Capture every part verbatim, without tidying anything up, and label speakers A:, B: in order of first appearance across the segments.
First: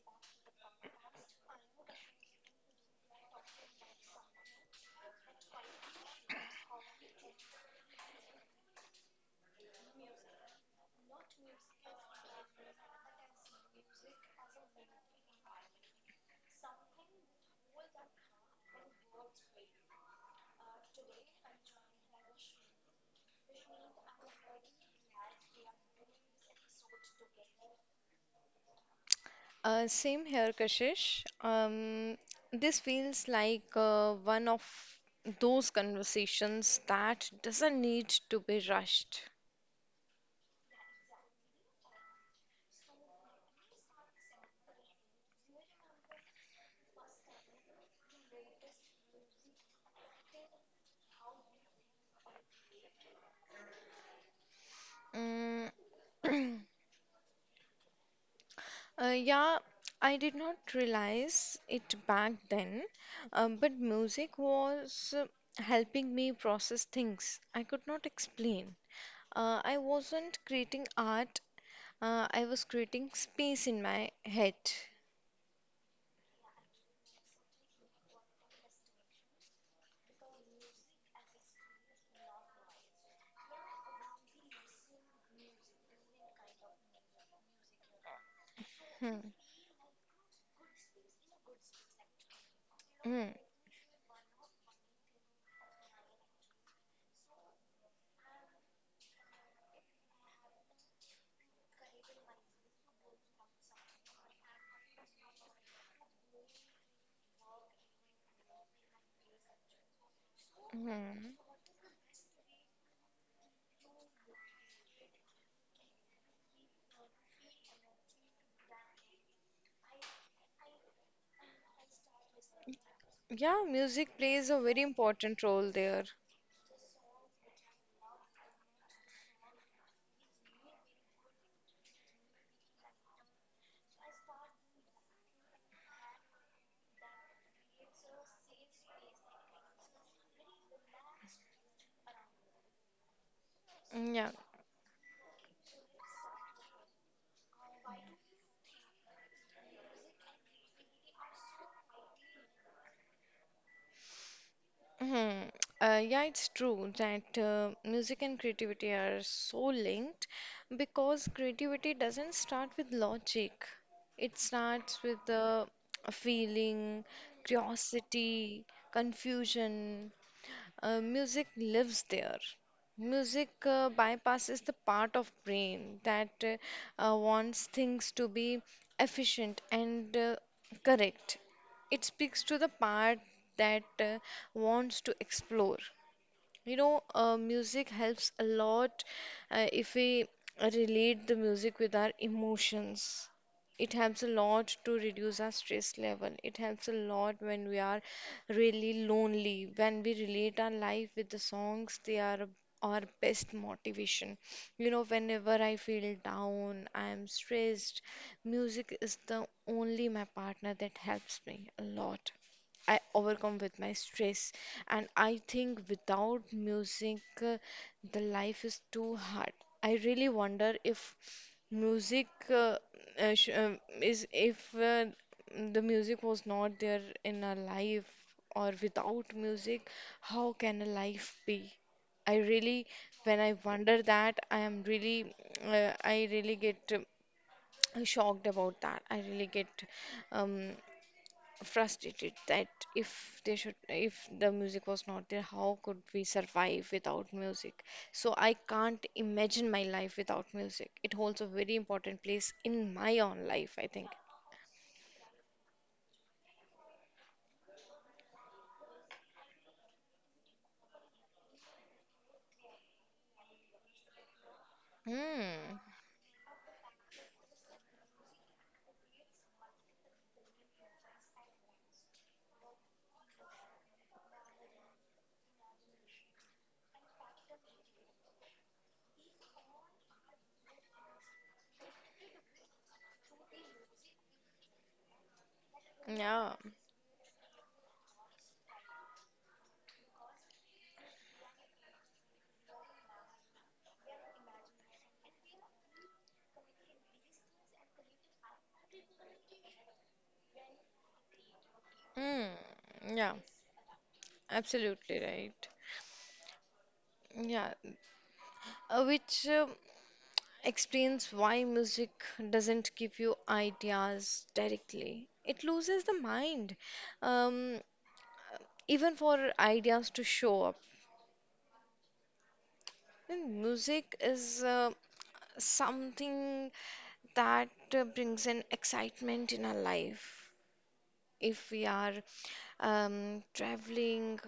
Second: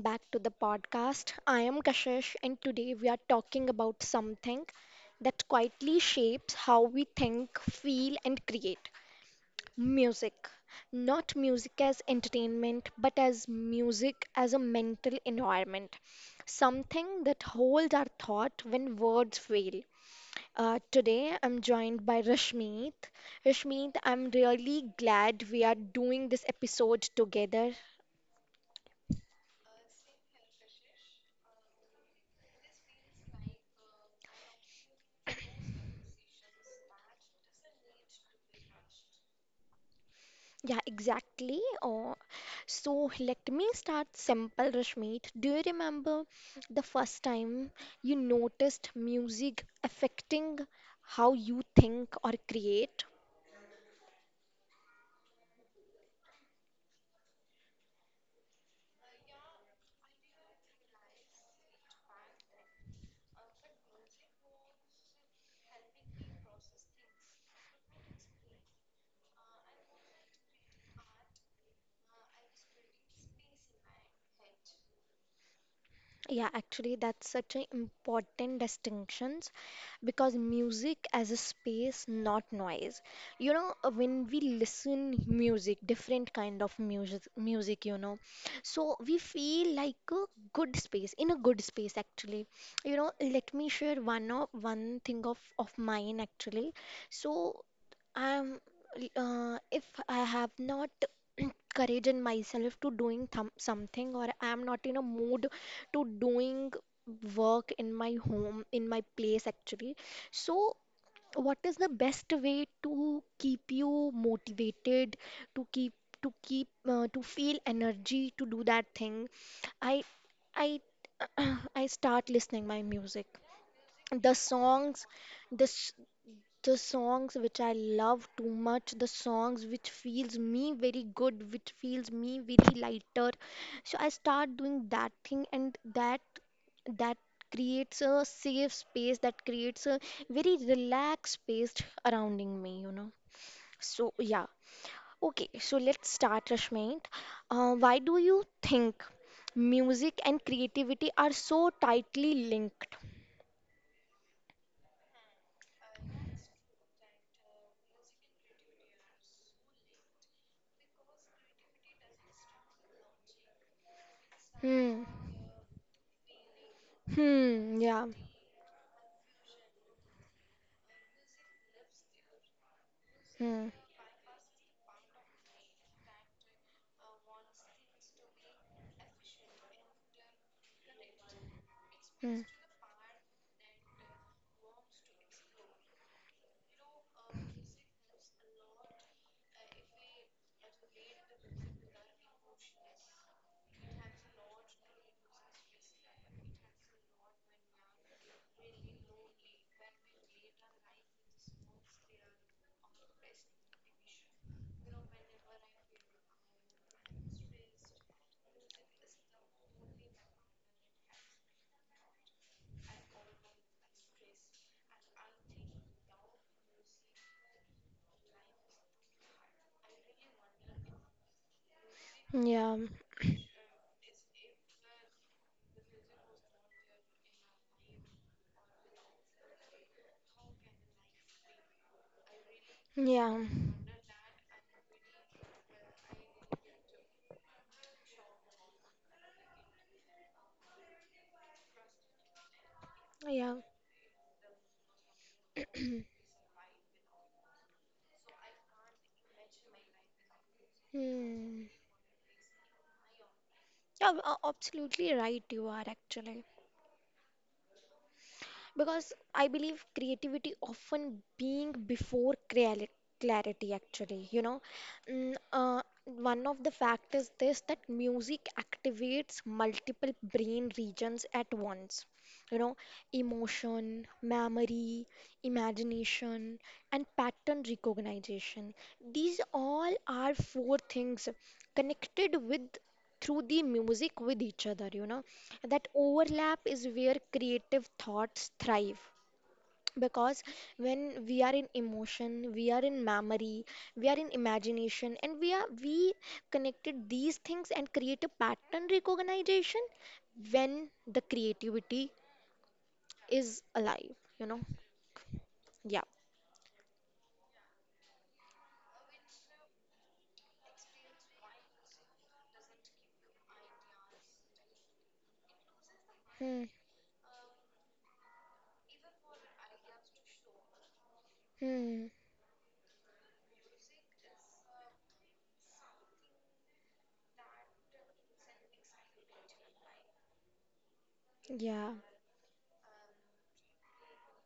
A: back to the podcast. I am Kashish, and today we are talking about something that quietly shapes how we think, feel, and create music. Not music as entertainment, but as music as a mental environment. Something that holds our thought when words fail. Uh, today I'm joined by Rashmeet. Rashmeet, I'm really glad we are doing this episode together.
B: Uh, same here, Kashish. Um, this feels like uh, one of those conversations that doesn't need to be rushed.
A: Yeah, exactly. Oh, so let me start simple, Rashmeet. Do you remember the first time you noticed music affecting how you think or create?
B: Mm, uh, yeah, I did not realize it back then, uh, but music was uh, helping me process things I could not explain. Uh, I wasn't creating art, uh, I was creating space in my head.
A: Yeah, actually, that's such an important distinction, because music as a space, not noise, you know. Uh, when we listen music, different kind of music music you know, so we
B: Hmm,
A: feel like a good space, in a good space actually, you know.
B: hmm,
A: Let me share one of one thing of of mine actually. So I'm, uh, if I have not courage in myself to doing thom- something, or I am not in a mood to doing work in my home, in my place actually. So
B: hmm.
A: what is the best way to keep you motivated, to keep, to keep uh, to feel energy to do that thing? I I I start listening my music.
B: Yeah, music
A: The
B: plays a very
A: songs,
B: important
A: the
B: role
A: s-
B: there.
A: the songs which I love too much, the songs which feels me very good, which feels me very lighter, so I start doing that thing, and that that creates a safe space, that creates a very relaxed space surrounding me, you know. So
B: Mm. Yeah.
A: yeah, okay, so let's start, Rashmit. Uh, why do you think music and creativity are so tightly linked?
B: Mhm. Uh, yeah, it's true that uh, music and creativity are so linked because creativity doesn't start with logic. It starts
A: Hmm.
B: with the feeling,
A: Hmm. Yeah.
B: curiosity, confusion. Uh, music lives there. Music
A: Hmm.
B: uh, bypasses the part of brain that uh, uh, wants things to be efficient and uh, correct. It speaks
A: Hmm.
B: to the part that uh, wants to explore. You know, uh, music helps a lot uh, if we relate the music with our emotions. It helps a lot to reduce our stress level. It helps a lot when we are really lonely. When we relate our life with the songs, they are our best motivation. You know, whenever I feel down, I am stressed, music is the only my partner that helps me a lot. I overcome with my stress. And I think without music, uh, the life is too hard. I really wonder if music
A: Hmm,
B: uh,
A: yeah.
B: uh, sh- um, is if uh, the music was not there in our life or without music, how can a life be? I really, when
A: Yeah,
B: I wonder that, I am really, uh, I really get uh, shocked about that. I really get um, frustrated that if they
A: yeah.
B: should if the music was not there, how could we survive without music? So I can't imagine my life without music. It holds a
A: Hmm.
B: very important place in my own life, I think.
A: Yeah, a- absolutely right you are actually. Because I believe creativity often being before creali- clarity actually, you know. Mm,
B: Hmm.
A: uh, one of the fact is this, that music activates multiple brain regions at once. You know, emotion, memory, imagination, and pattern recognition. These all are four things connected with, through the music, with each other, you know. That
B: Yeah.
A: overlap is where creative thoughts thrive, because when we are in emotion, we are in memory, we are in imagination, and we are we connected these things and create a pattern recognition when the creativity
B: Hmm. Yeah,
A: is alive, you know.
B: absolutely right.
A: Yeah.
B: Yeah, uh, which um explains why music doesn't give you ideas directly, it loses the
A: Hmm.
B: mind um even for ideas to show up.
A: Hmm.
B: And music is uh, something that uh, brings an excitement in our life. If we
A: Yeah.
B: are um, traveling,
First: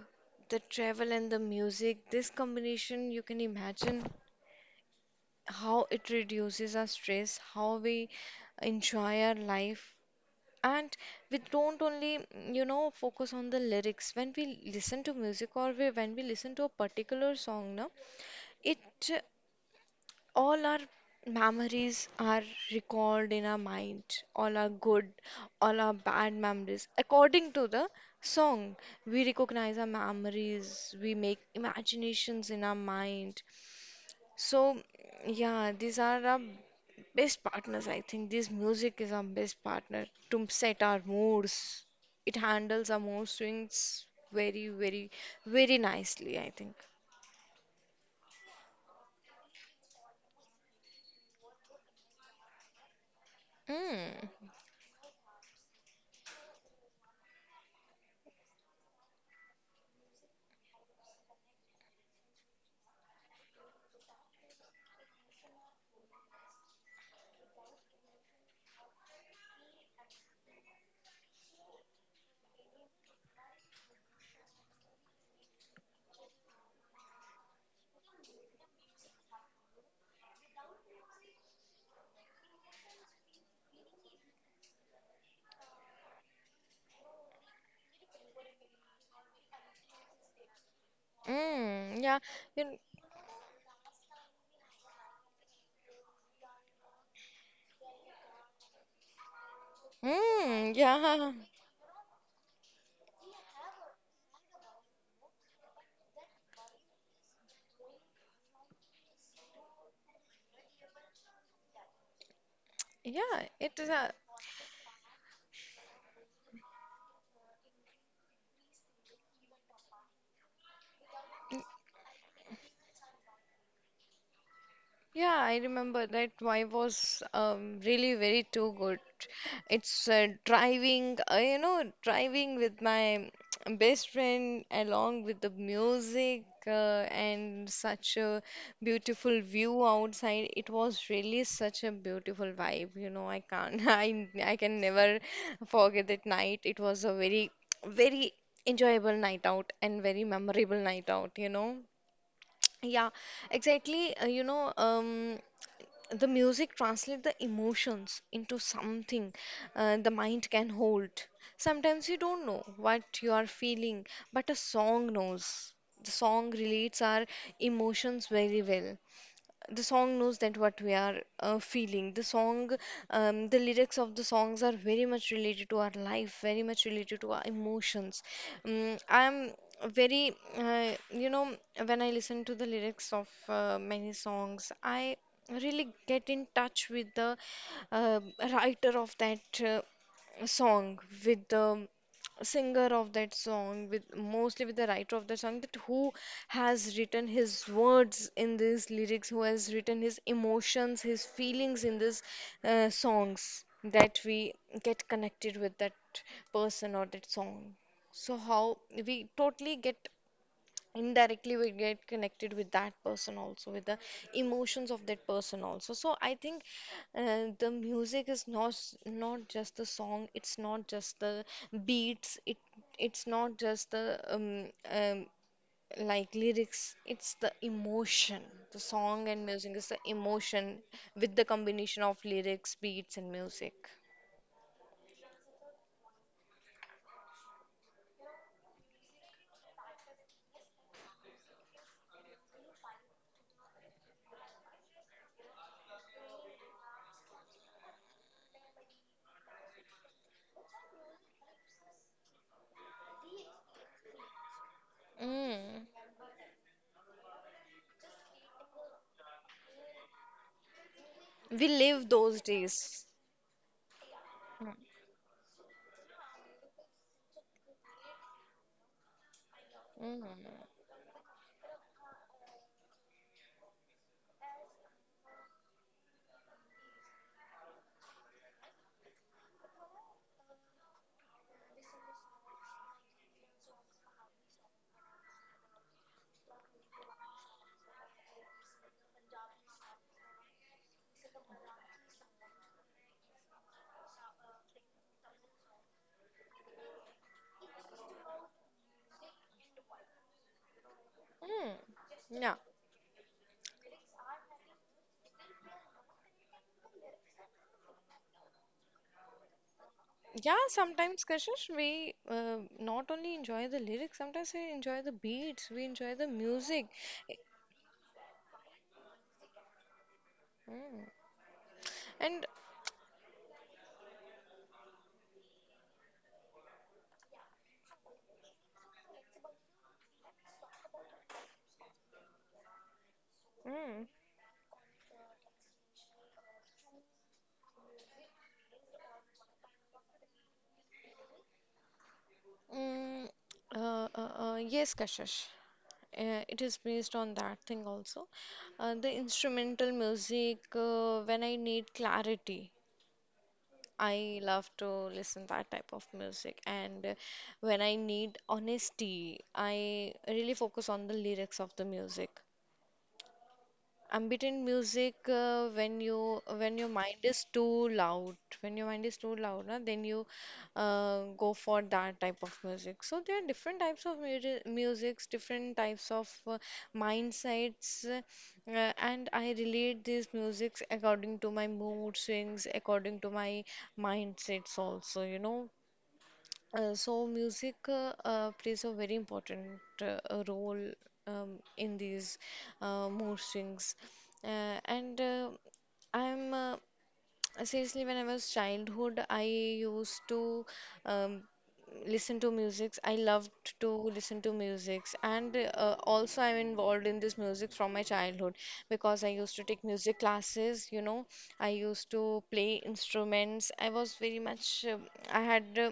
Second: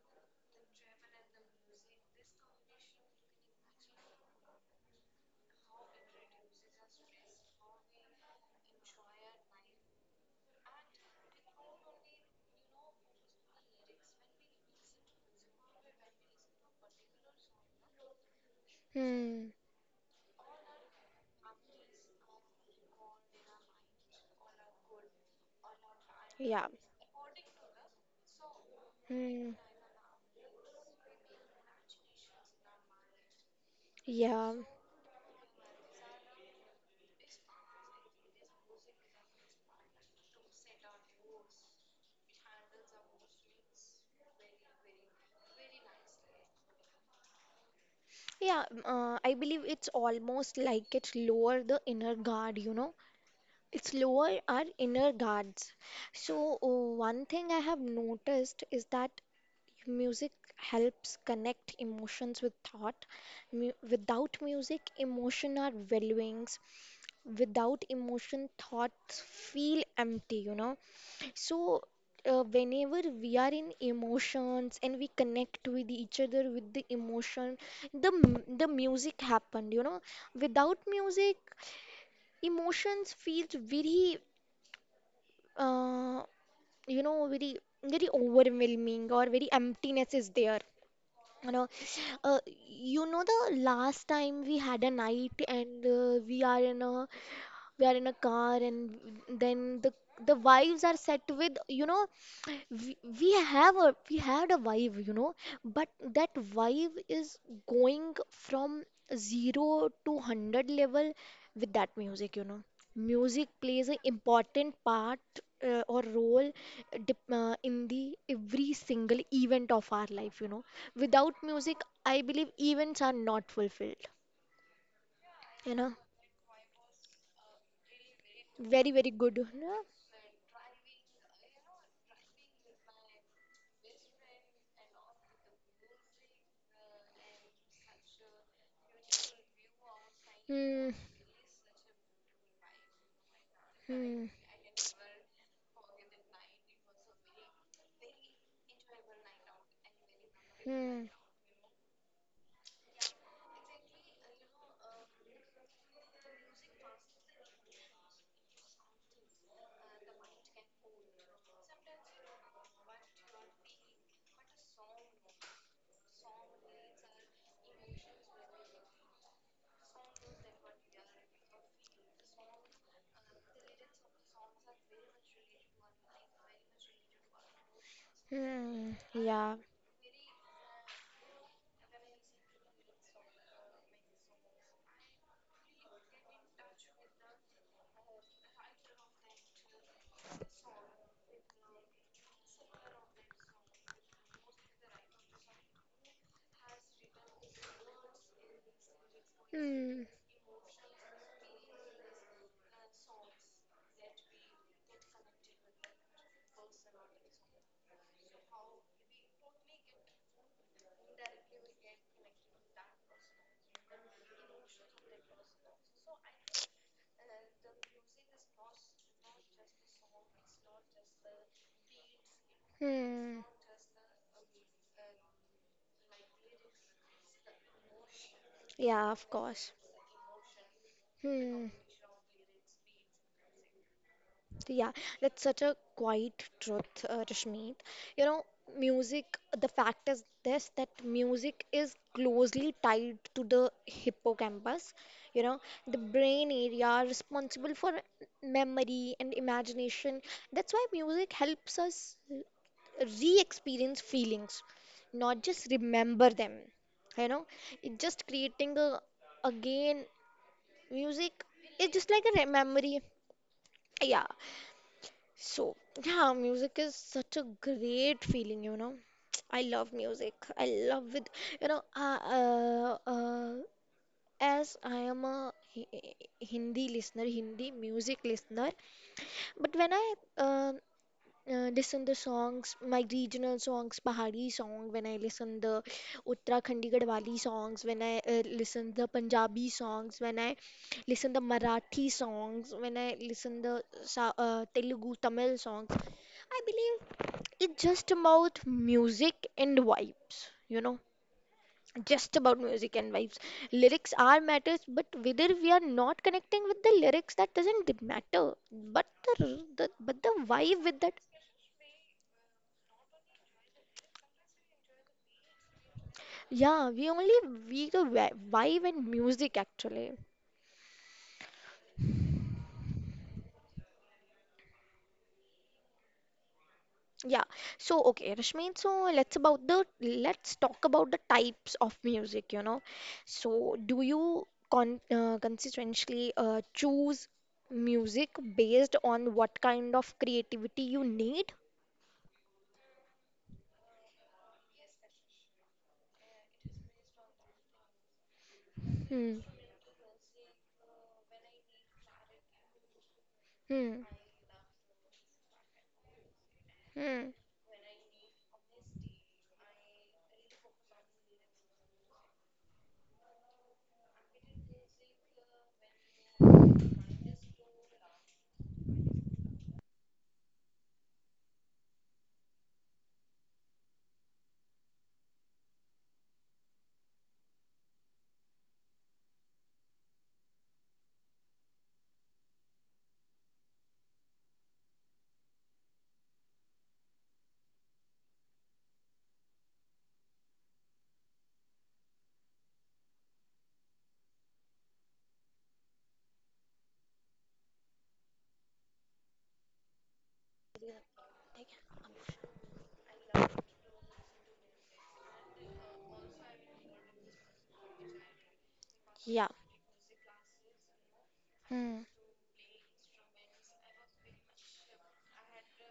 B: the travel and the music, this combination, you can imagine how it reduces our stress, how we enjoy our life. And we don't only, you know, focus on the lyrics. When we listen to music, or we, when we listen to a particular song, no, it,
A: Hmm.
B: all our memories are recalled in our mind, all our good, all our bad
A: Yeah.
B: memories according to the song. We
A: Hmm.
B: recognize our memories, we make imaginations in our mind.
A: Yeah.
B: So yeah, these are our best partners, I think. This music is our best partner to set our moods. It handles our mood swings very, very, very nicely, I think.
A: Yeah, m- uh, I believe it's almost like it lower the inner guard, you know. It's lower
B: Mm.
A: our inner guards. So uh, one thing I have noticed is that music helps connect emotions with thought. Mu- without music, emotion are valuings. Without emotion, thoughts feel empty, you know. So, uh, whenever we are in emotions and we connect with each other with the emotion, the m- the music happened, you know. Without music, emotions feels very, uh, you know, very, very overwhelming, or very emptiness is there. You know,
B: Mm. Yeah.
A: uh,
B: You.
A: you know, the last time we had a night and uh, we are in a, we are in a car, and then the the
B: Hmm.
A: wives are set
B: Yeah.
A: with, you know, we, we have a, we had a vibe, you know. But that vibe is going from zero to one hundred level with that music, you know.
B: Yeah,
A: Music
B: it
A: plays
B: is
A: an
B: a,
A: important part, uh, or role, uh, dep- uh, in the every single event of our life, you know. Without music, I believe events are not fulfilled.
B: yeah, I
A: You know,
B: remember that vibe was um, really very too
A: very
B: good.
A: very good, you
B: It's uh, driving, uh, you know, driving with my best friend along with the music uh, and such a beautiful view outside.
A: know?
B: It
A: Hmm.
B: was really such a beautiful vibe, you know, I can't,
A: Hmm.
B: I, I can never forget that night. It was a very, very enjoyable night out and very memorable
A: Hmm.
B: night out, you know. Yeah, exactly. Uh, you know, um, the music translates the emotions into something uh, the mind can hold. Sometimes you don't know what you are feeling, but a song knows. The song relates our emotions very well. The song knows that what we are uh, feeling. The song, um, the lyrics of the songs are very much related to our life, very much related to our emotions.
A: Hmm.
B: um, I'm
A: Yeah.
B: very uh, you know, when I listen to the lyrics of uh, many songs, I really get in touch with the uh, writer of that uh, song, with the singer of that song, with mostly with the writer of the song, that who has written his words in these lyrics, who has written
A: Hmm.
B: his emotions, his feelings in these uh, songs, that we get connected with that person or that song. So how we totally get, indirectly we get connected with that person also, with the emotions of that person also. So I think uh, the music is not, not just the song, it's not just the beats, it it's
A: Hmm.
B: not just the um, um like lyrics, it's the emotion. The
A: Yeah,
B: song
A: of
B: and music
A: course.
B: is the emotion with the
A: Hmm.
B: combination of lyrics, beats and music.
A: Yeah, that's such a quiet truth, uh, Rashmeet. You know, music, the fact is this, that music is closely tied to the hippocampus, you know, the brain area responsible for memory and imagination. That's why music helps us re-experience feelings, not just
B: Mm.
A: remember them. You know, it just creating a, again, music
B: We
A: is
B: live
A: just like a
B: those
A: re- memory.
B: days.
A: Yeah,
B: Mm.
A: so yeah, music is such a great feeling, you know. I love
B: Mm.
A: music. I love it. You know, uh, uh, uh, as I am a Hi- Hindi listener, Hindi music listener, but when I, uh, uh, listen the songs, my regional songs, Pahari song, when I listen the Uttarakhandi Garhwali songs, when I uh, listen the Punjabi songs, when I listen the Marathi songs, when I listen the Sa- uh, Telugu Tamil songs, I believe it's just about music and vibes, you know,
B: Mm.
A: just
B: Yeah.
A: about music and vibes. Lyrics are matters, but whether we are not connecting with the lyrics, that doesn't d- matter. But the, r- the, but the
B: Yeah,
A: vibe with that,
B: sometimes Kashish, we uh, not only enjoy the lyrics, sometimes we enjoy the beats, we enjoy the music.
A: yeah, we only,
B: Eh.
A: we the vi- vibe and music actually.
B: Mm. And
A: Yeah. So okay, Rashmi. So let's about the, let's talk about the types of music. You know, so do
B: mm.
A: you con uh, consistently uh, choose music based on what kind of creativity you need?
B: Mm. Uh, uh, uh, yes, Kashish, uh, it is based on that thing also. Uh, the
A: Hmm.
B: instrumental music, uh, when I need clarity,
A: Hmm.
B: I love to listen that type of music. And uh,
A: Hmm.
B: when I need honesty, I really focus on the lyrics of the music. Ambient music, uh, when you, when your mind is too loud, when your mind is too loud na, then you uh, go for that type of music. So there are different types of music, musics, different types of uh, mindsets, uh, uh, and I relate these musics according to my mood swings, according to my mindsets also, you know. Uh, so music uh, uh, plays a very important uh, uh, role um, in these uh, mood swings, uh, and uh, I'm uh, seriously, when I was childhood, I used to um, listen to musics. I loved to listen to musics, and uh, also I'm involved in this music from my childhood because I
A: Yeah.
B: used to take music classes. You know, I
A: Hmm.
B: used to play instruments. I was very much, uh, I had uh,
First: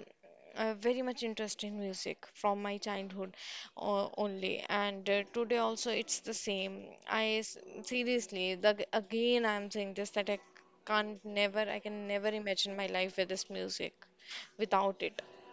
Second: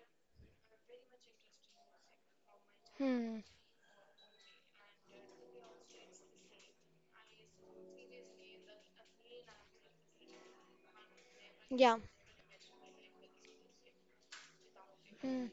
B: uh, very much interest in music from my childhood
A: Hmm.
B: uh, only, and uh, today also it's the same. I s- seriously, the, again I'm saying this that I, can't never, I
A: Yeah.
B: can never imagine my life with this music, without it.
A: Hmm.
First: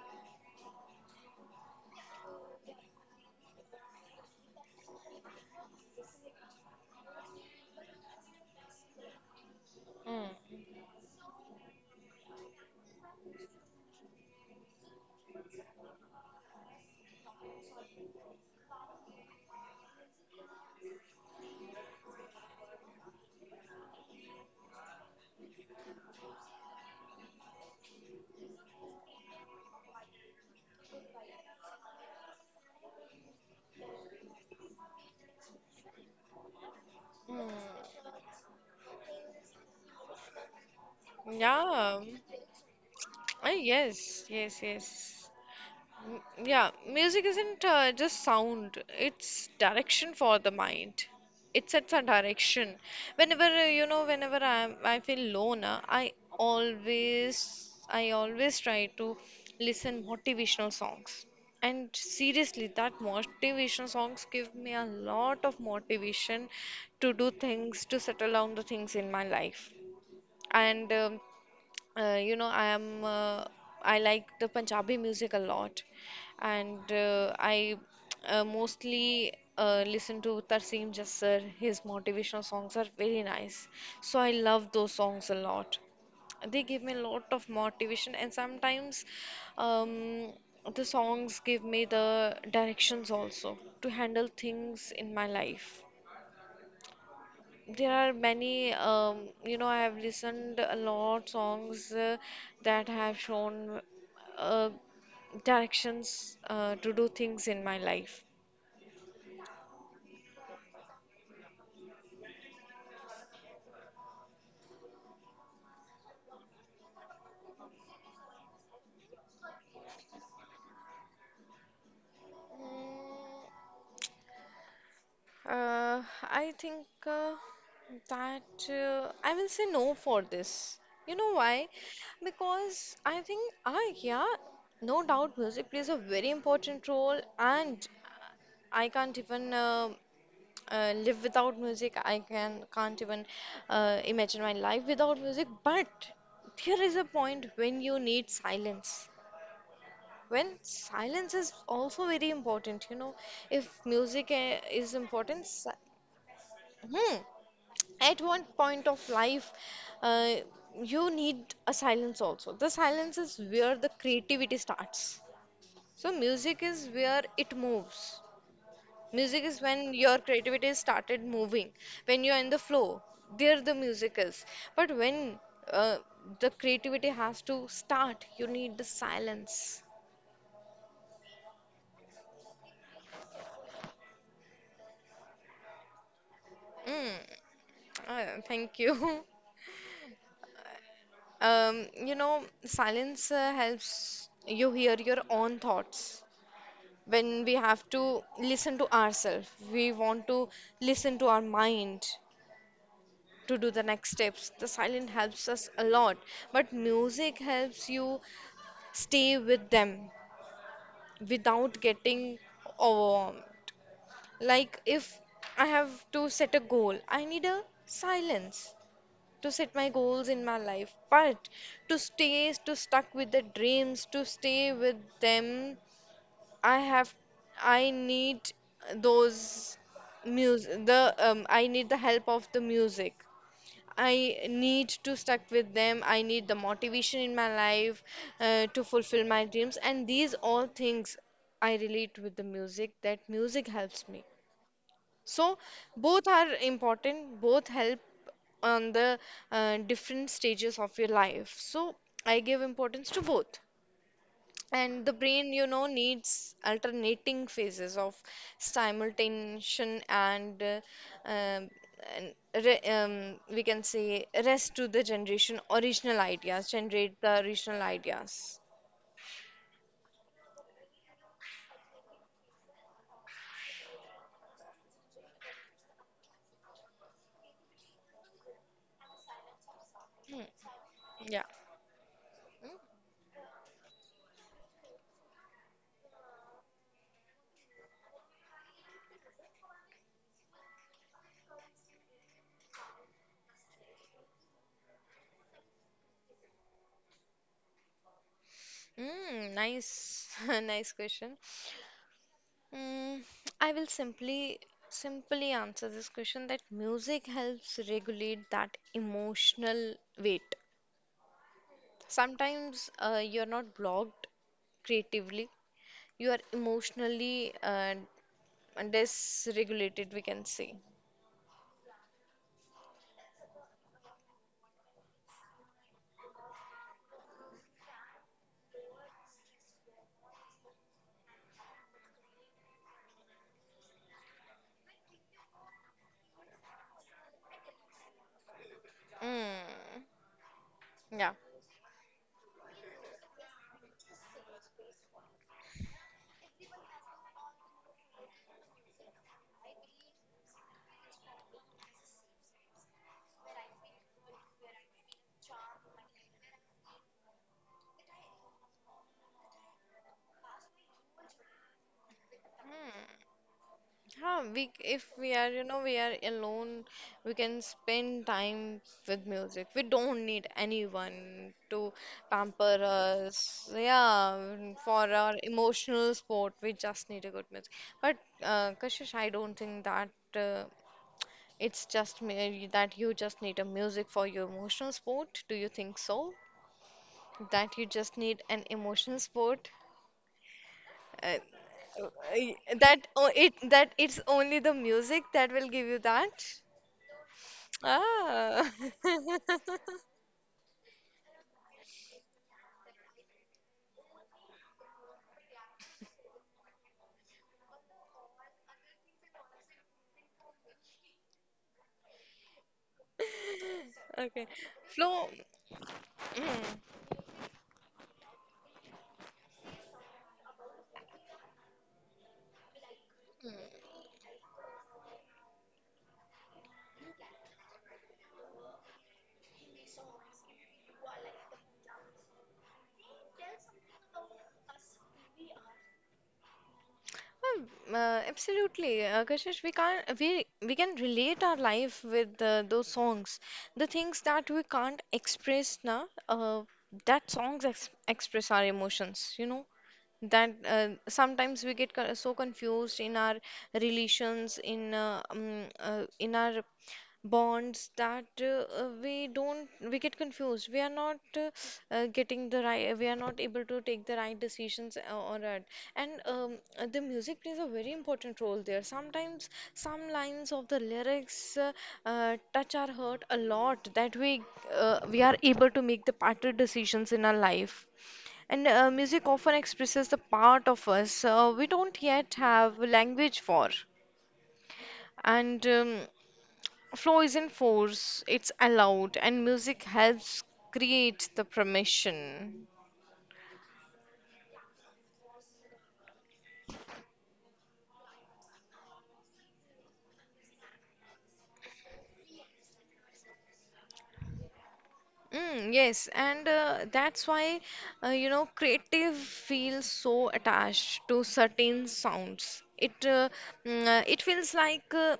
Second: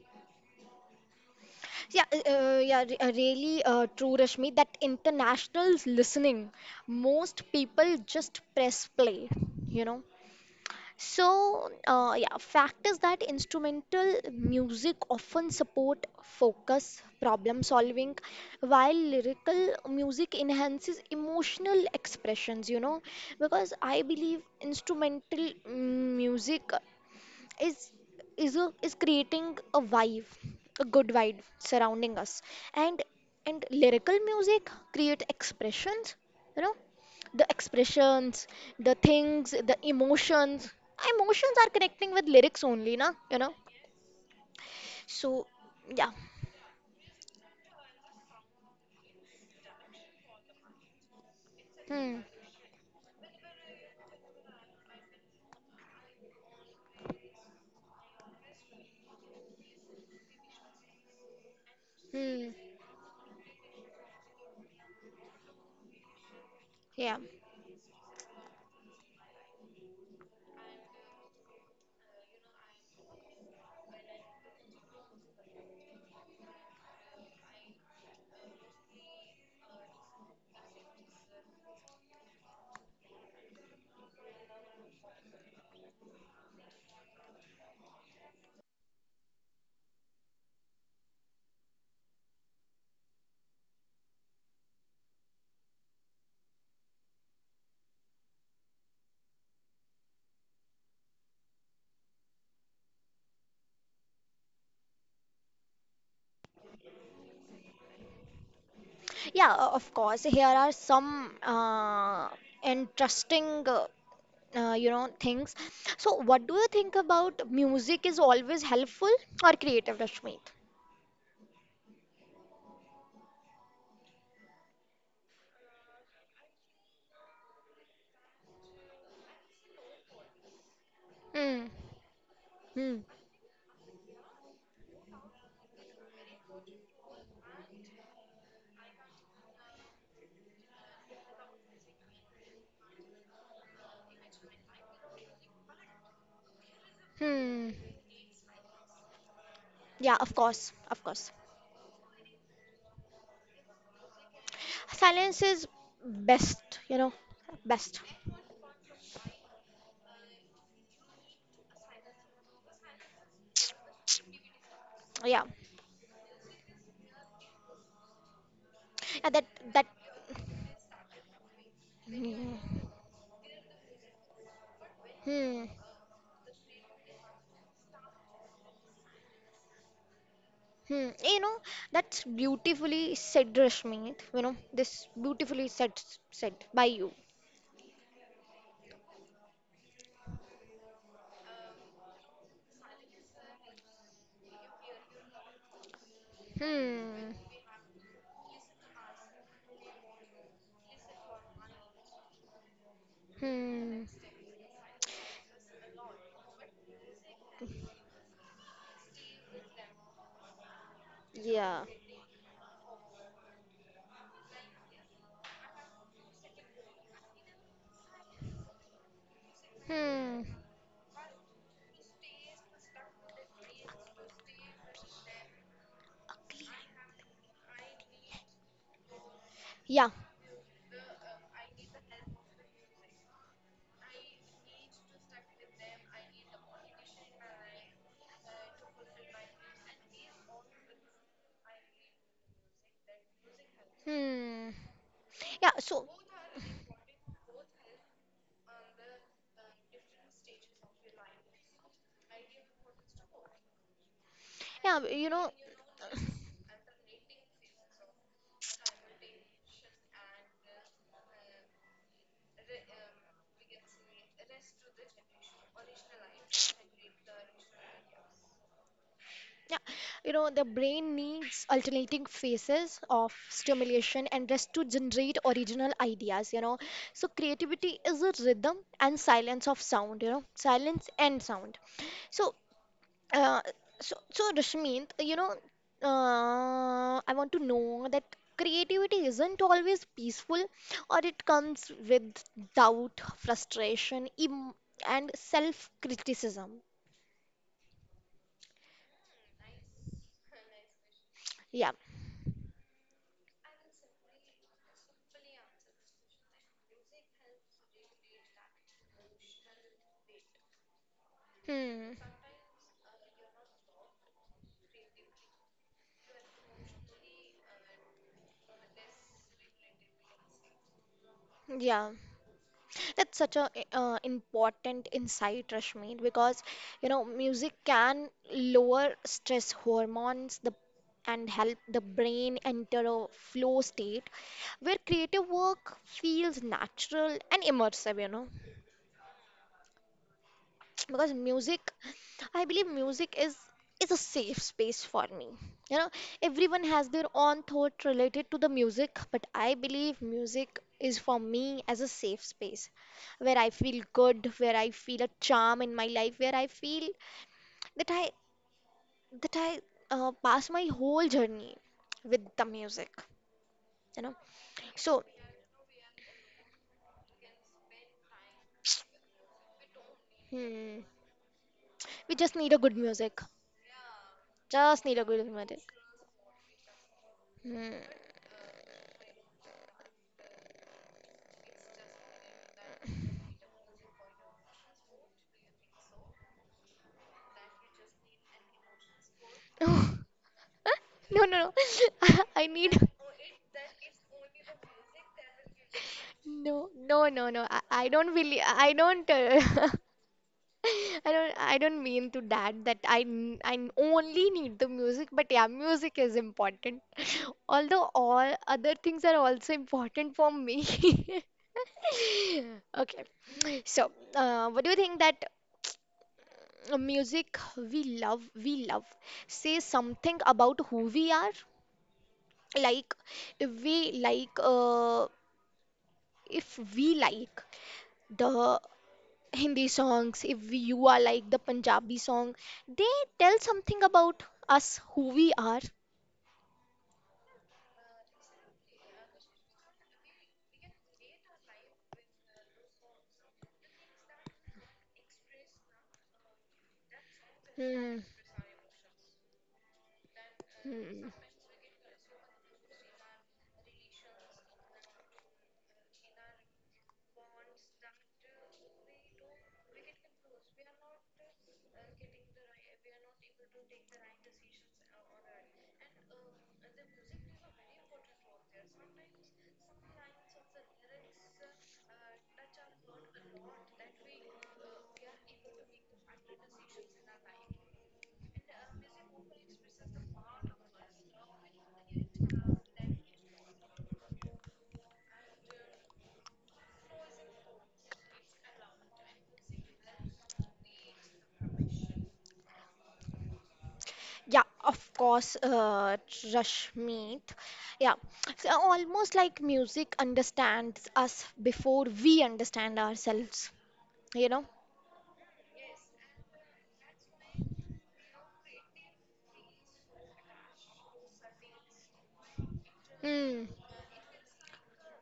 A: Yeah, uh, uh, yeah, re- uh, really uh, true, Rashmi, that internationals listening, most people just press play, you know.
B: Mm.
A: So, uh, yeah, fact is that instrumental music often support focus, problem solving, while lyrical music enhances emotional expressions, you know. Because I believe instrumental, mm, music is, is a, is creating a vibe, a good vibe surrounding us, and and lyrical music create expressions, you know, the
B: Mm.
A: expressions, the things, the emotions, emotions are
B: Yeah.
A: connecting with lyrics only na, you
B: Oh,
A: know.
B: yes, yes, yes.
A: So yeah.
B: M- Yeah, music isn't uh, just sound, it's direction for the mind. It sets a
A: Hmm.
B: direction. Whenever, uh, you know, whenever I'm, I feel lone, uh, I always, I always try to listen motivational songs. And seriously,
A: Hmm.
B: that motivational songs give me a lot of motivation to
A: Yeah.
B: do things, to settle down the things in my life and um, uh, you know, I am uh, I like the Punjabi music a lot, and uh, I uh, mostly uh, listen to Tarseem Jassar. His motivational songs are very nice, so I love those songs a lot. They give me a lot of motivation, and sometimes um, the songs give me the directions also to handle things in my life. There are many, um, you know, I have listened a lot songs uh, that have shown uh, directions uh, to do things in my life.
A: Yeah, o- of course. Here are some uh, interesting, uh, uh, you know, things. So, what do you think about, music is always helpful or creative, Rashmeet?
B: Mm. Uh, I think uh, that uh, I will say no for this. You know
A: Hmm.
B: why?
A: Hmm.
B: Because I think, ah yeah, no doubt music plays a very important role, and I can't even uh, uh, live without music. I can can't even uh, imagine my life without music. But there is a point
A: Hmm.
B: when you need silence.
A: Yeah, of
B: When
A: course. Of
B: silence
A: course.
B: is also very important, you know, if music eh, is
A: Silence
B: important,
A: is
B: si.
A: best, you know,
B: Hmm.
A: best.
B: At one point of life, uh, you need a silence also. The silence is where the creativity starts.
A: Yeah.
B: So music is where it moves.
A: Yeah,
B: Music
A: that
B: is
A: that.
B: when your creativity started moving. When you're in
A: Hmm.
B: the flow, there the music is. But when
A: Hmm.
B: uh, the creativity has to start, you need the silence.
A: Hmm, you know, that's beautifully said, Rashmi. You know, this beautifully said, said by you.
B: Mm, uh, thank you. Um, you know, silence uh, helps you hear your own thoughts.
A: Hmm.
B: When we have to listen to ourselves. We want to listen to our mind to do the
A: Hmm.
B: next steps. The silence helps us a lot, but music helps you stay with them without
A: Yeah.
B: getting overwhelmed. Like if I have to set a goal, I need a silence to set my goals
A: Hmm.
B: in my life, but to stay, to stuck with the dreams, to stay with them, I have I need those
A: Yeah.
B: music, the um, I need the help of the music. I need to stuck with them. I need the motivation in my life uh, to fulfill my dreams, and these all things I relate with the music, that music helps me.
A: Hmm.
B: So
A: Yeah. So,
B: both are important, both help on the uh, different stages of your life. So I give importance to both.
A: yeah,
B: And the
A: you know,
B: brain, you know, needs alternating phases of stimulation and, uh, um, and re um, we can say rest to the generation original ideas, generate the original ideas.
A: yeah, you know, the brain needs alternating phases of stimulation and rest to generate original ideas. You know, so creativity is a rhythm and silence of sound. You know,
B: Hmm.
A: silence and
B: Yeah.
A: sound. So, Uh, so, so Rashmint, you know, uh, I want to know that, creativity isn't always peaceful, or it comes with doubt, frustration, em, and self-criticism.
B: Mm, nice, nice question.
A: Yeah.
B: Mm, I will simply simply answer this question that music helps regulate that emotional weight.
A: Hmm.
B: Sometimes uh, you're not blocked creatively, you are emotionally uh, dysregulated, we can say.
A: Yeah. That's such a uh, important insight, Rashmi, because you know, music can lower stress hormones, the, and help the brain enter a flow state where creative work feels natural and immersive. You know,
B: Mm,
A: because
B: yeah.
A: music, I believe music is is a safe space for me, you know. Everyone has their own thought related to the music, but I believe music is for me as a safe space, where I feel good, where I feel a charm in my life, where I feel that I, that i uh, pass my whole journey with the music,
B: Mm.
A: you know.
B: Huh, we, if
A: So
B: we are, you know, we are alone, we can spend time with music. We don't need
A: hmm,
B: anyone to
A: we just need a
B: pamper
A: good music,
B: us. Yeah,
A: just
B: for
A: need a
B: our
A: good music.
B: emotional support, we just need a good music.
A: Hmm.
B: But uh, Kashish, I don't think that uh, it's just merely that you just need a music for your emotional support. Do you think so? That you just need an emotional support? Uh,
A: No, no, no.
B: y-
A: I need
B: that o- it that it's only the music that will give you that.
A: no, no, no, no. I, I don't really.
B: Ah.
A: I don't. Uh, I don't. I don't mean to that. That I. n- I n- only need the music. But yeah, music is important. Although all other things are also important for me. Okay. So,
B: Okay.
A: uh, what do you think
B: Flow.
A: that
B: Mm.
A: uh, music we love, we love, says something about who we are? Like, if we like uh, if we like the Hindi songs, if you are like the Punjabi song, they tell something about us, who we are.
B: Um, Uh, absolutely, uh, Kashish, we can't we we can relate our life with uh, those songs. The things that we can't express now, uh, that songs ex
A: Hmm.
B: express our emotions, you know. That uh,
A: Hmm.
B: Sometimes we get co- so confused in our relations in uh, um, uh, in our bonds that uh, uh, we don't we get confused, we are not uh, uh, getting the right we are not able to take the right decisions uh, or that. And um, uh, the music plays a very important role there. Sometimes some lines of the lyrics uh, uh, touch our heart a lot that we uh, we are able to make the better decisions in our life, and uh, music often expresses the part of us uh, we don't yet have language for. And um, flow isn't force, it's allowed, and music helps create the permission.
A: Yeah, of course, uh, Rashmeet. Yeah, so almost like music understands us before we understand ourselves, you know?
B: Mm, yes, and uh, that's why uh, you know creative feels so attached to certain sounds. It uh,
A: Hmm.
B: mm, uh, it feels like uh,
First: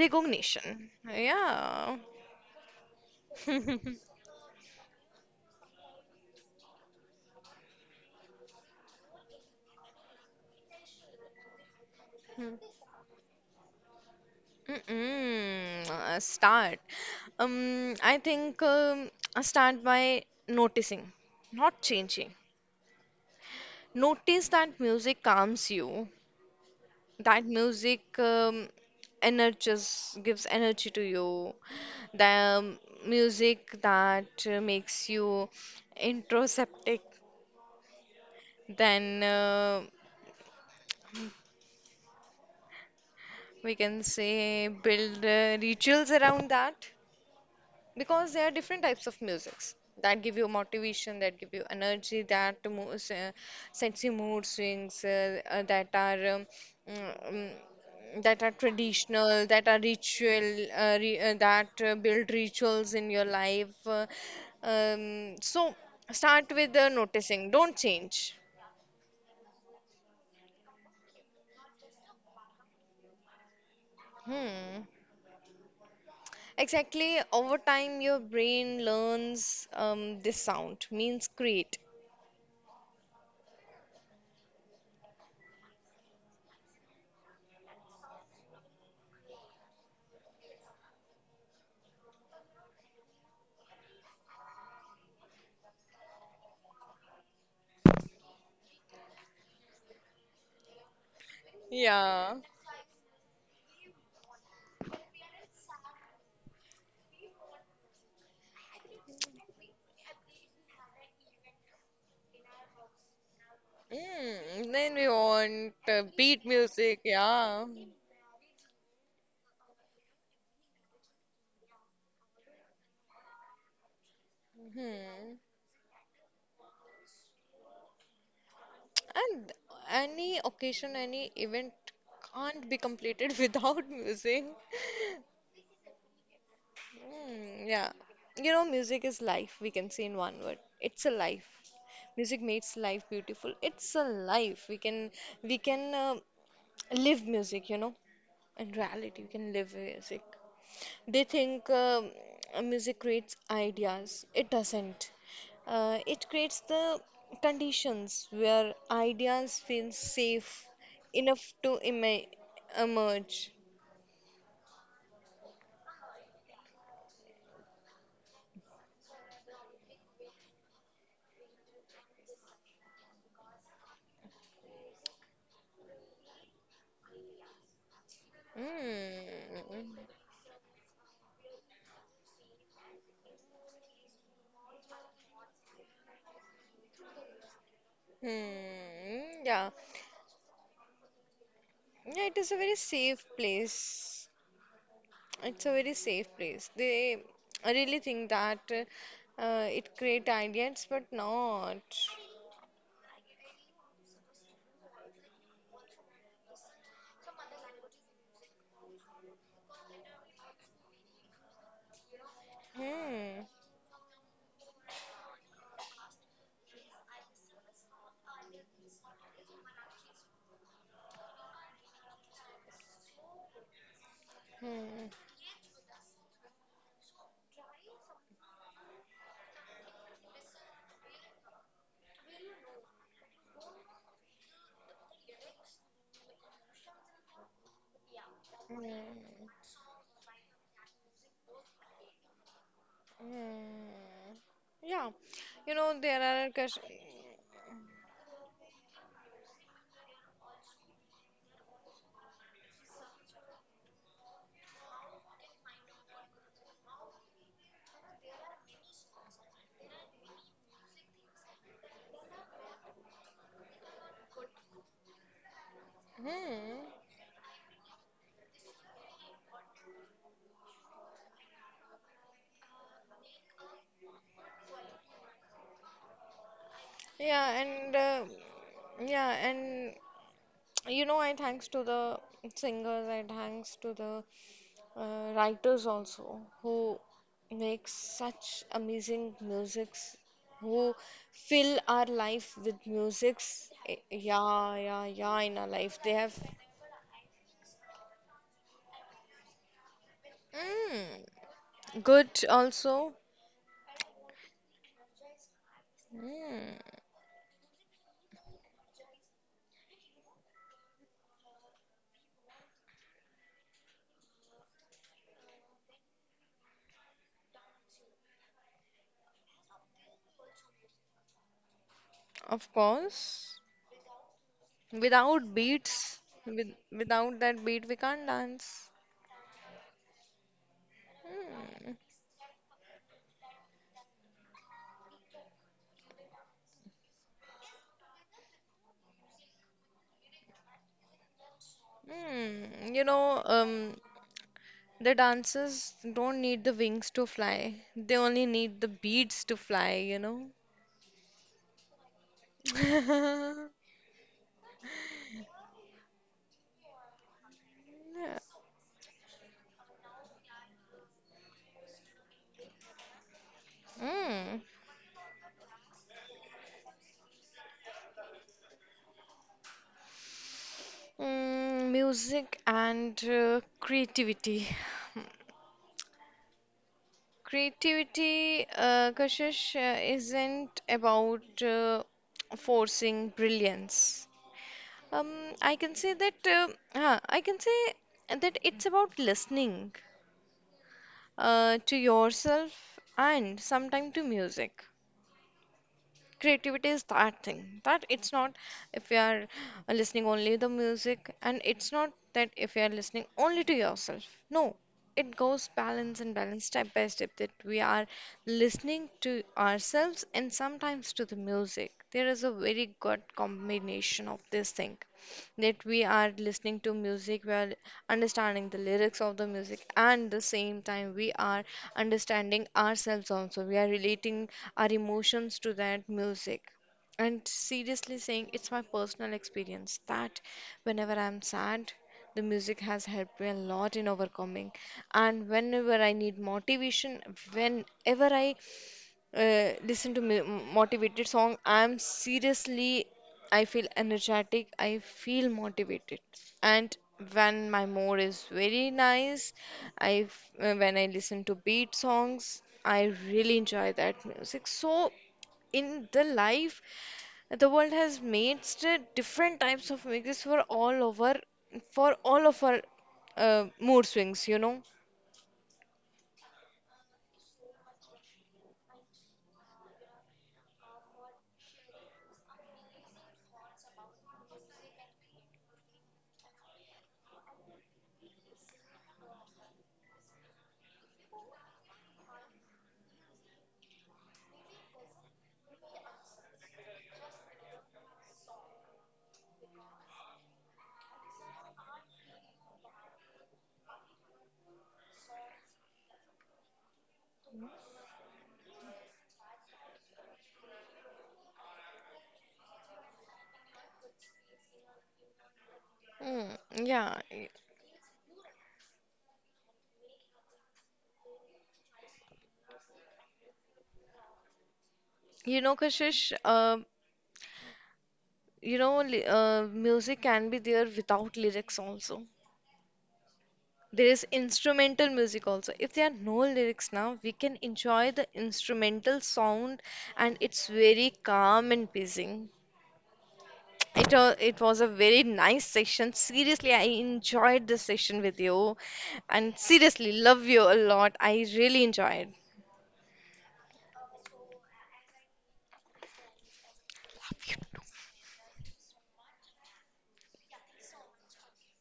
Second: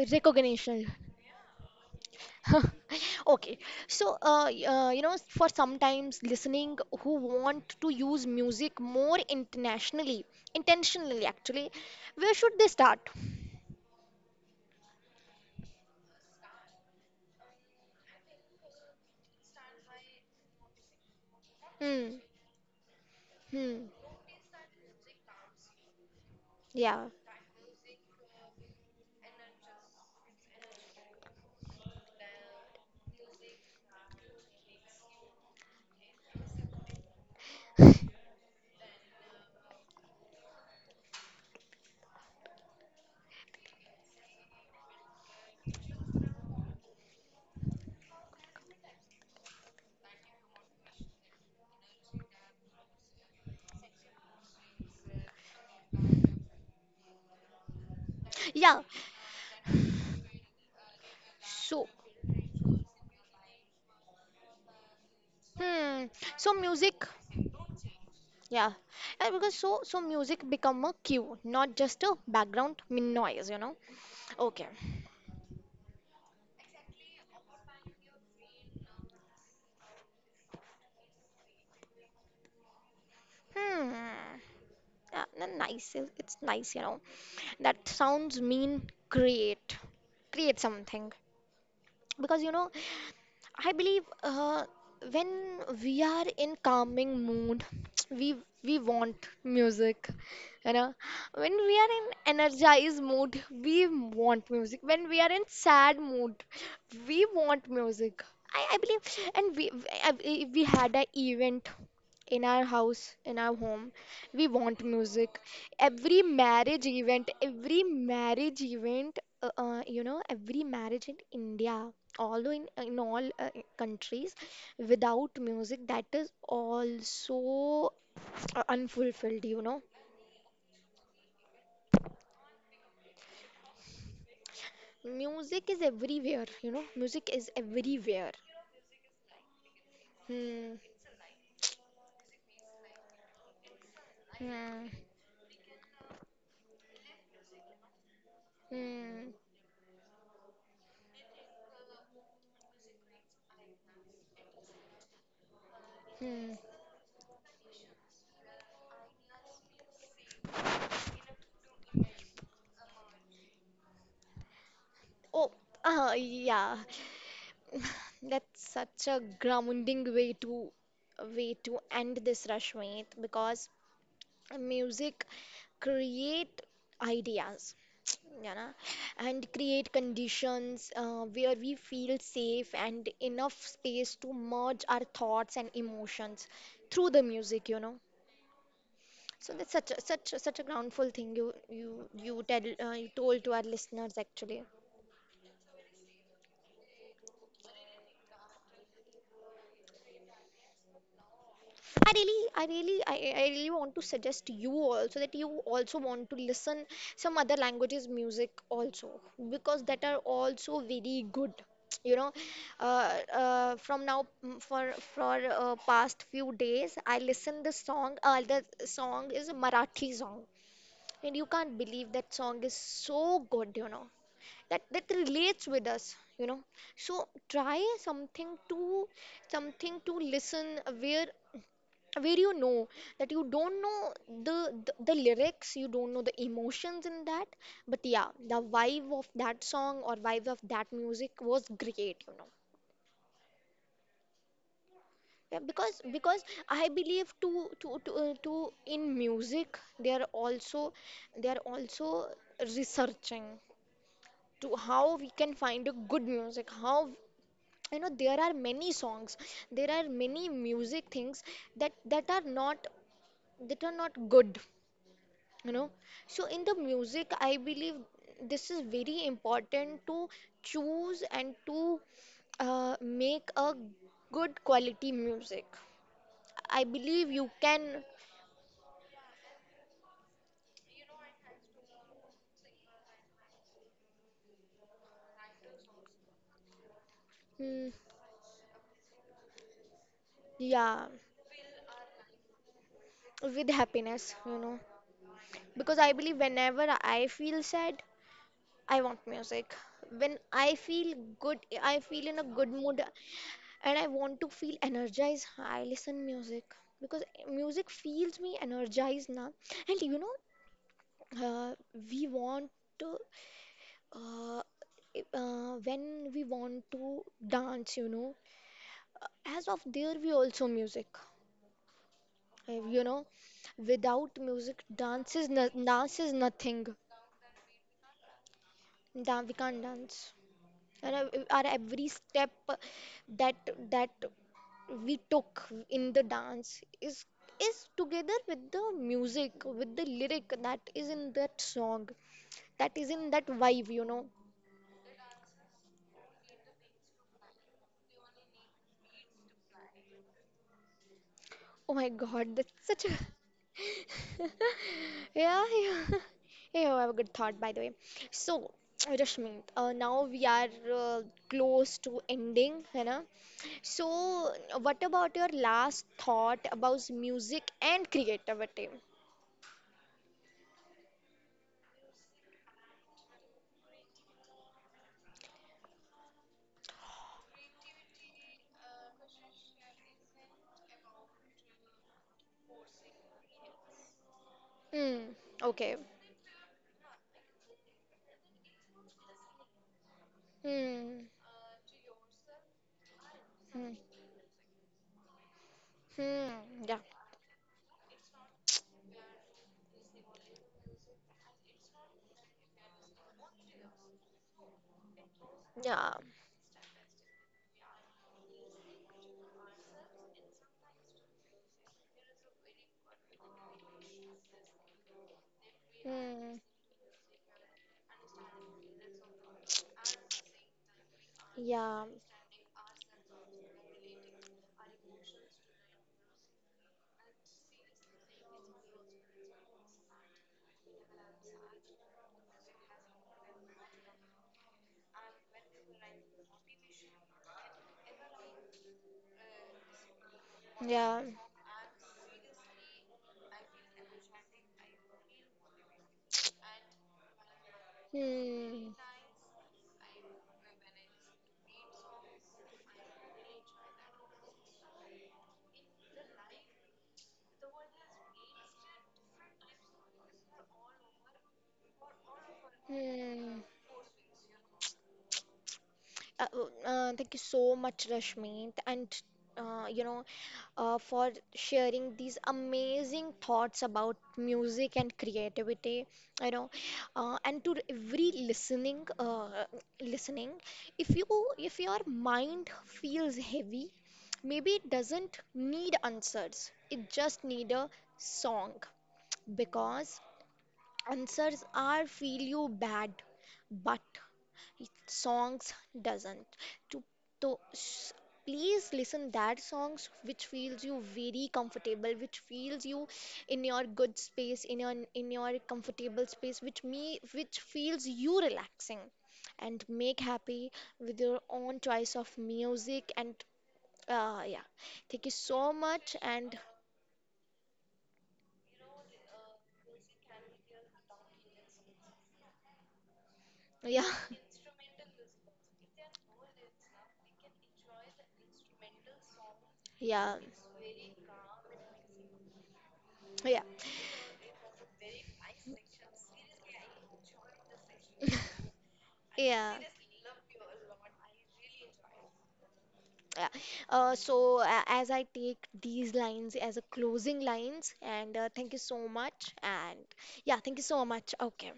B: recognition. Yeah.
A: Okay, so uh, y- uh, you know, for sometimes listening who want to use music more internationally, intentionally actually, where should they start?
B: Mm-mm, uh, Start. Um, I think um, I start by noticing, not
A: Hmm,
B: changing.
A: hmm,
B: Notice that music calms you,
A: yeah,
B: that music um, energizes, gives energy to you, the um, music that uh, makes you introspective. Then uh, we can say build uh, rituals around that, because there are different types of musics that give you motivation, that give you energy, that mo- s- uh, sets you mood swings uh, uh, that are um, mm, mm, that are
A: yeah.
B: traditional, that are ritual uh, re uh, that
A: So,
B: uh, build rituals in your life uh, um, so
A: hmm,
B: start
A: so
B: with uh,
A: music,
B: noticing, don't change.
A: yeah, Uh, because so so music become a cue, not just a background min- noise, you know. Okay.
B: Hmm. Exactly, over time your brain learns um, this sound means create.
A: Hmm. Yeah, n- nice. it- It's nice, you know. That sounds mean. Create, create something. Because you know, I believe uh, when we are in calming mood, we we want music, you know. When we are in
B: Yeah.
A: energized mood, we want music. When we are in sad mood, we want music. I, I believe, and we, I- I- we had a event in our house, in our home. We
B: Mm,
A: want
B: then we
A: music.
B: want uh,
A: Every
B: beat
A: marriage
B: music,
A: event,
B: yeah.
A: every marriage event, uh, uh, you know, every marriage in India, although in, in all uh, countries, without
B: Hmm.
A: music, that is also uh, unfulfilled,
B: And
A: you know.
B: any occasion, any event can't be completed without music.
A: Music is everywhere, you know. Music is
B: Hmm, yeah.
A: everywhere.
B: You know, music is life, we can say in one word.
A: Hmm,
B: It's a life. Music makes life beautiful. It's a life. We
A: hmm,
B: can we can uh, live music, you know. In reality, you
A: hmm,
B: can live with music. They think um, music creates ideas. It doesn't. Uh, it
A: hmm.
B: creates the conditions where ideas feel safe enough to ema emerge.
A: Oh, uh, yeah. That's such a grounding way to, way to end this, Rashmit, because music create ideas, you know, and create
B: Hmm.
A: conditions uh, where we feel safe and enough space to merge our thoughts and emotions through the music, you know.
B: Hmm.
A: So
B: Yeah.
A: that's such a, such a, such a groundful thing you you
B: Yeah, it
A: you
B: is a
A: tell,
B: very
A: uh, you
B: safe
A: told to our listeners
B: place.
A: actually.
B: It's a very safe place. They really think that uh, it create ideas, but not.
A: I really, I really, I, I really want to suggest you also that you also want to listen some other languages music also, because that are also very good. You know, uh,
B: Hmm.
A: uh, from now, mm, for for uh, past few days, I listen the song. Uh, the song is a Marathi song, and you can't believe that song is so good. You know that
B: Hmm,
A: that relates with us. You know, so try something to, something to listen where where you know that you don't know the, the the lyrics, you don't know the emotions in that, but yeah, the vibe of
B: hmm,
A: that song, or vibe of that music was great, you know.
B: hmm. Yeah,
A: Yeah,
B: you know
A: because
B: there
A: because
B: are ques-
A: I believe to to to, uh, to in music, they are also, they are also researching to, how we can find a good music, how, you know, there are many songs, there are many music things that, that are not, that are not good, you know. So in the
B: hmm.
A: music I believe this is very important, to choose and to uh, make a good quality music, I believe you
B: Yeah, and
A: can.
B: uh, yeah, and you know I thanks to the singers, I thanks to the uh, writers also who make
A: Mm,
B: such amazing musics, who
A: yeah,
B: fill our life with musics.
A: with
B: Eh,
A: happiness, you
B: yeah,
A: know.
B: yeah, yeah, in our life
A: Because I
B: they have
A: believe whenever I feel sad, I want music. When I feel
B: mm,
A: good, I
B: good
A: feel in a good mood,
B: also.
A: and I want to feel energized, I listen music,
B: Mm.
A: because music feels me energized now. And you know, uh, we want to, uh, uh, when we want to dance, you know, uh, as of there we also music,
B: Of
A: uh, you know,
B: course,
A: without music dance is
B: without
A: no,
B: beats,
A: dance is
B: with,
A: nothing.
B: without that beat, we can't dance.
A: Dan- we can't dance, and uh, our
B: Hmm.
A: every step that, that we took in the dance is is together with the music, with the lyric that is in that song,
B: Hmm.
A: that
B: You
A: is in
B: know,
A: that
B: um,
A: vibe, you know.
B: the dancers don't need the wings to fly. They only need the beats to fly, you know.
A: Oh my god, that's such a yeah, yeah. Yeah, I have a good thought by the way.
B: Yeah.
A: So, Rashmi, uh, now we are uh, close to ending, you know. So,
B: Mm.
A: what about your last thought about music and creativity?
B: Mm, music and uh, creativity. Hmm. Creativity, uh, Kashish, uh, isn't about uh, forcing brilliance.
A: Hmm.
B: Um, I can
A: Okay.
B: say that uh, huh, I can say that it's about listening
A: Hmm.
B: uh, to yourself and
A: Hmm.
B: sometime to music. Creativity
A: Hmm.
B: is
A: Yeah.
B: that thing that it's not if you are listening only the music, and it's not that if you are listening only to yourself. No, it goes
A: Yeah.
B: balance and balance, step by step, that we are listening to ourselves and sometimes to the music. There is a very good combination of this thing that we are
A: Hmm.
B: listening to music, we are understanding the lyrics of the music, and the same time we are
A: Yeah.
B: understanding ourselves also. We are relating our emotions to that music. And seriously saying, it's my personal experience that whenever I'm sad, the music has helped me a lot in overcoming. And whenever I need motivation, whenever I uh, listen to mi- motivated
A: Yeah.
B: song, I'm seriously, I feel energetic, I feel motivated. And when my mood is very
A: Hmm.
B: nice, i f- uh, when I listen to beat songs I really enjoy that music. So in the life, the world has made st- different types of music for all over, for all of our
A: Hmm.
B: uh, mood swings, you know.
A: Uh, uh, uh, thank you so much, Rashmi, and uh, you know, uh, for sharing these amazing thoughts about music and creativity. You know, uh, and to every listening, uh, listening, if you, if your mind feels heavy, maybe it doesn't need answers. It just need a song, because answers are feel you bad, but it songs doesn't, to, to s- please listen that songs which feels you very comfortable, which feels you in your good space, in your, in your comfortable
B: Mm,
A: space, which me,
B: yeah, y-
A: which feels you relaxing and make happy with your own choice of music. And uh, yeah, thank you
B: you
A: so
B: know,
A: much.
B: Kashish,
A: And
B: uh, you know, li- uh, music can be there without lyrics also.
A: yeah,
B: There is instrumental music also. If there are no lyrics now, we can enjoy the instrumental sound, and
A: yeah,
B: it's very calm and pleasing.
A: yeah,
B: It, uh, it was a very nice session. Seriously, I enjoyed this session with you and
A: yeah.
B: seriously love you a lot. I really enjoyed.
A: Yeah. Uh, so uh, as I take these lines as a closing lines, and uh, thank you so much. And yeah, thank you so much. Okay.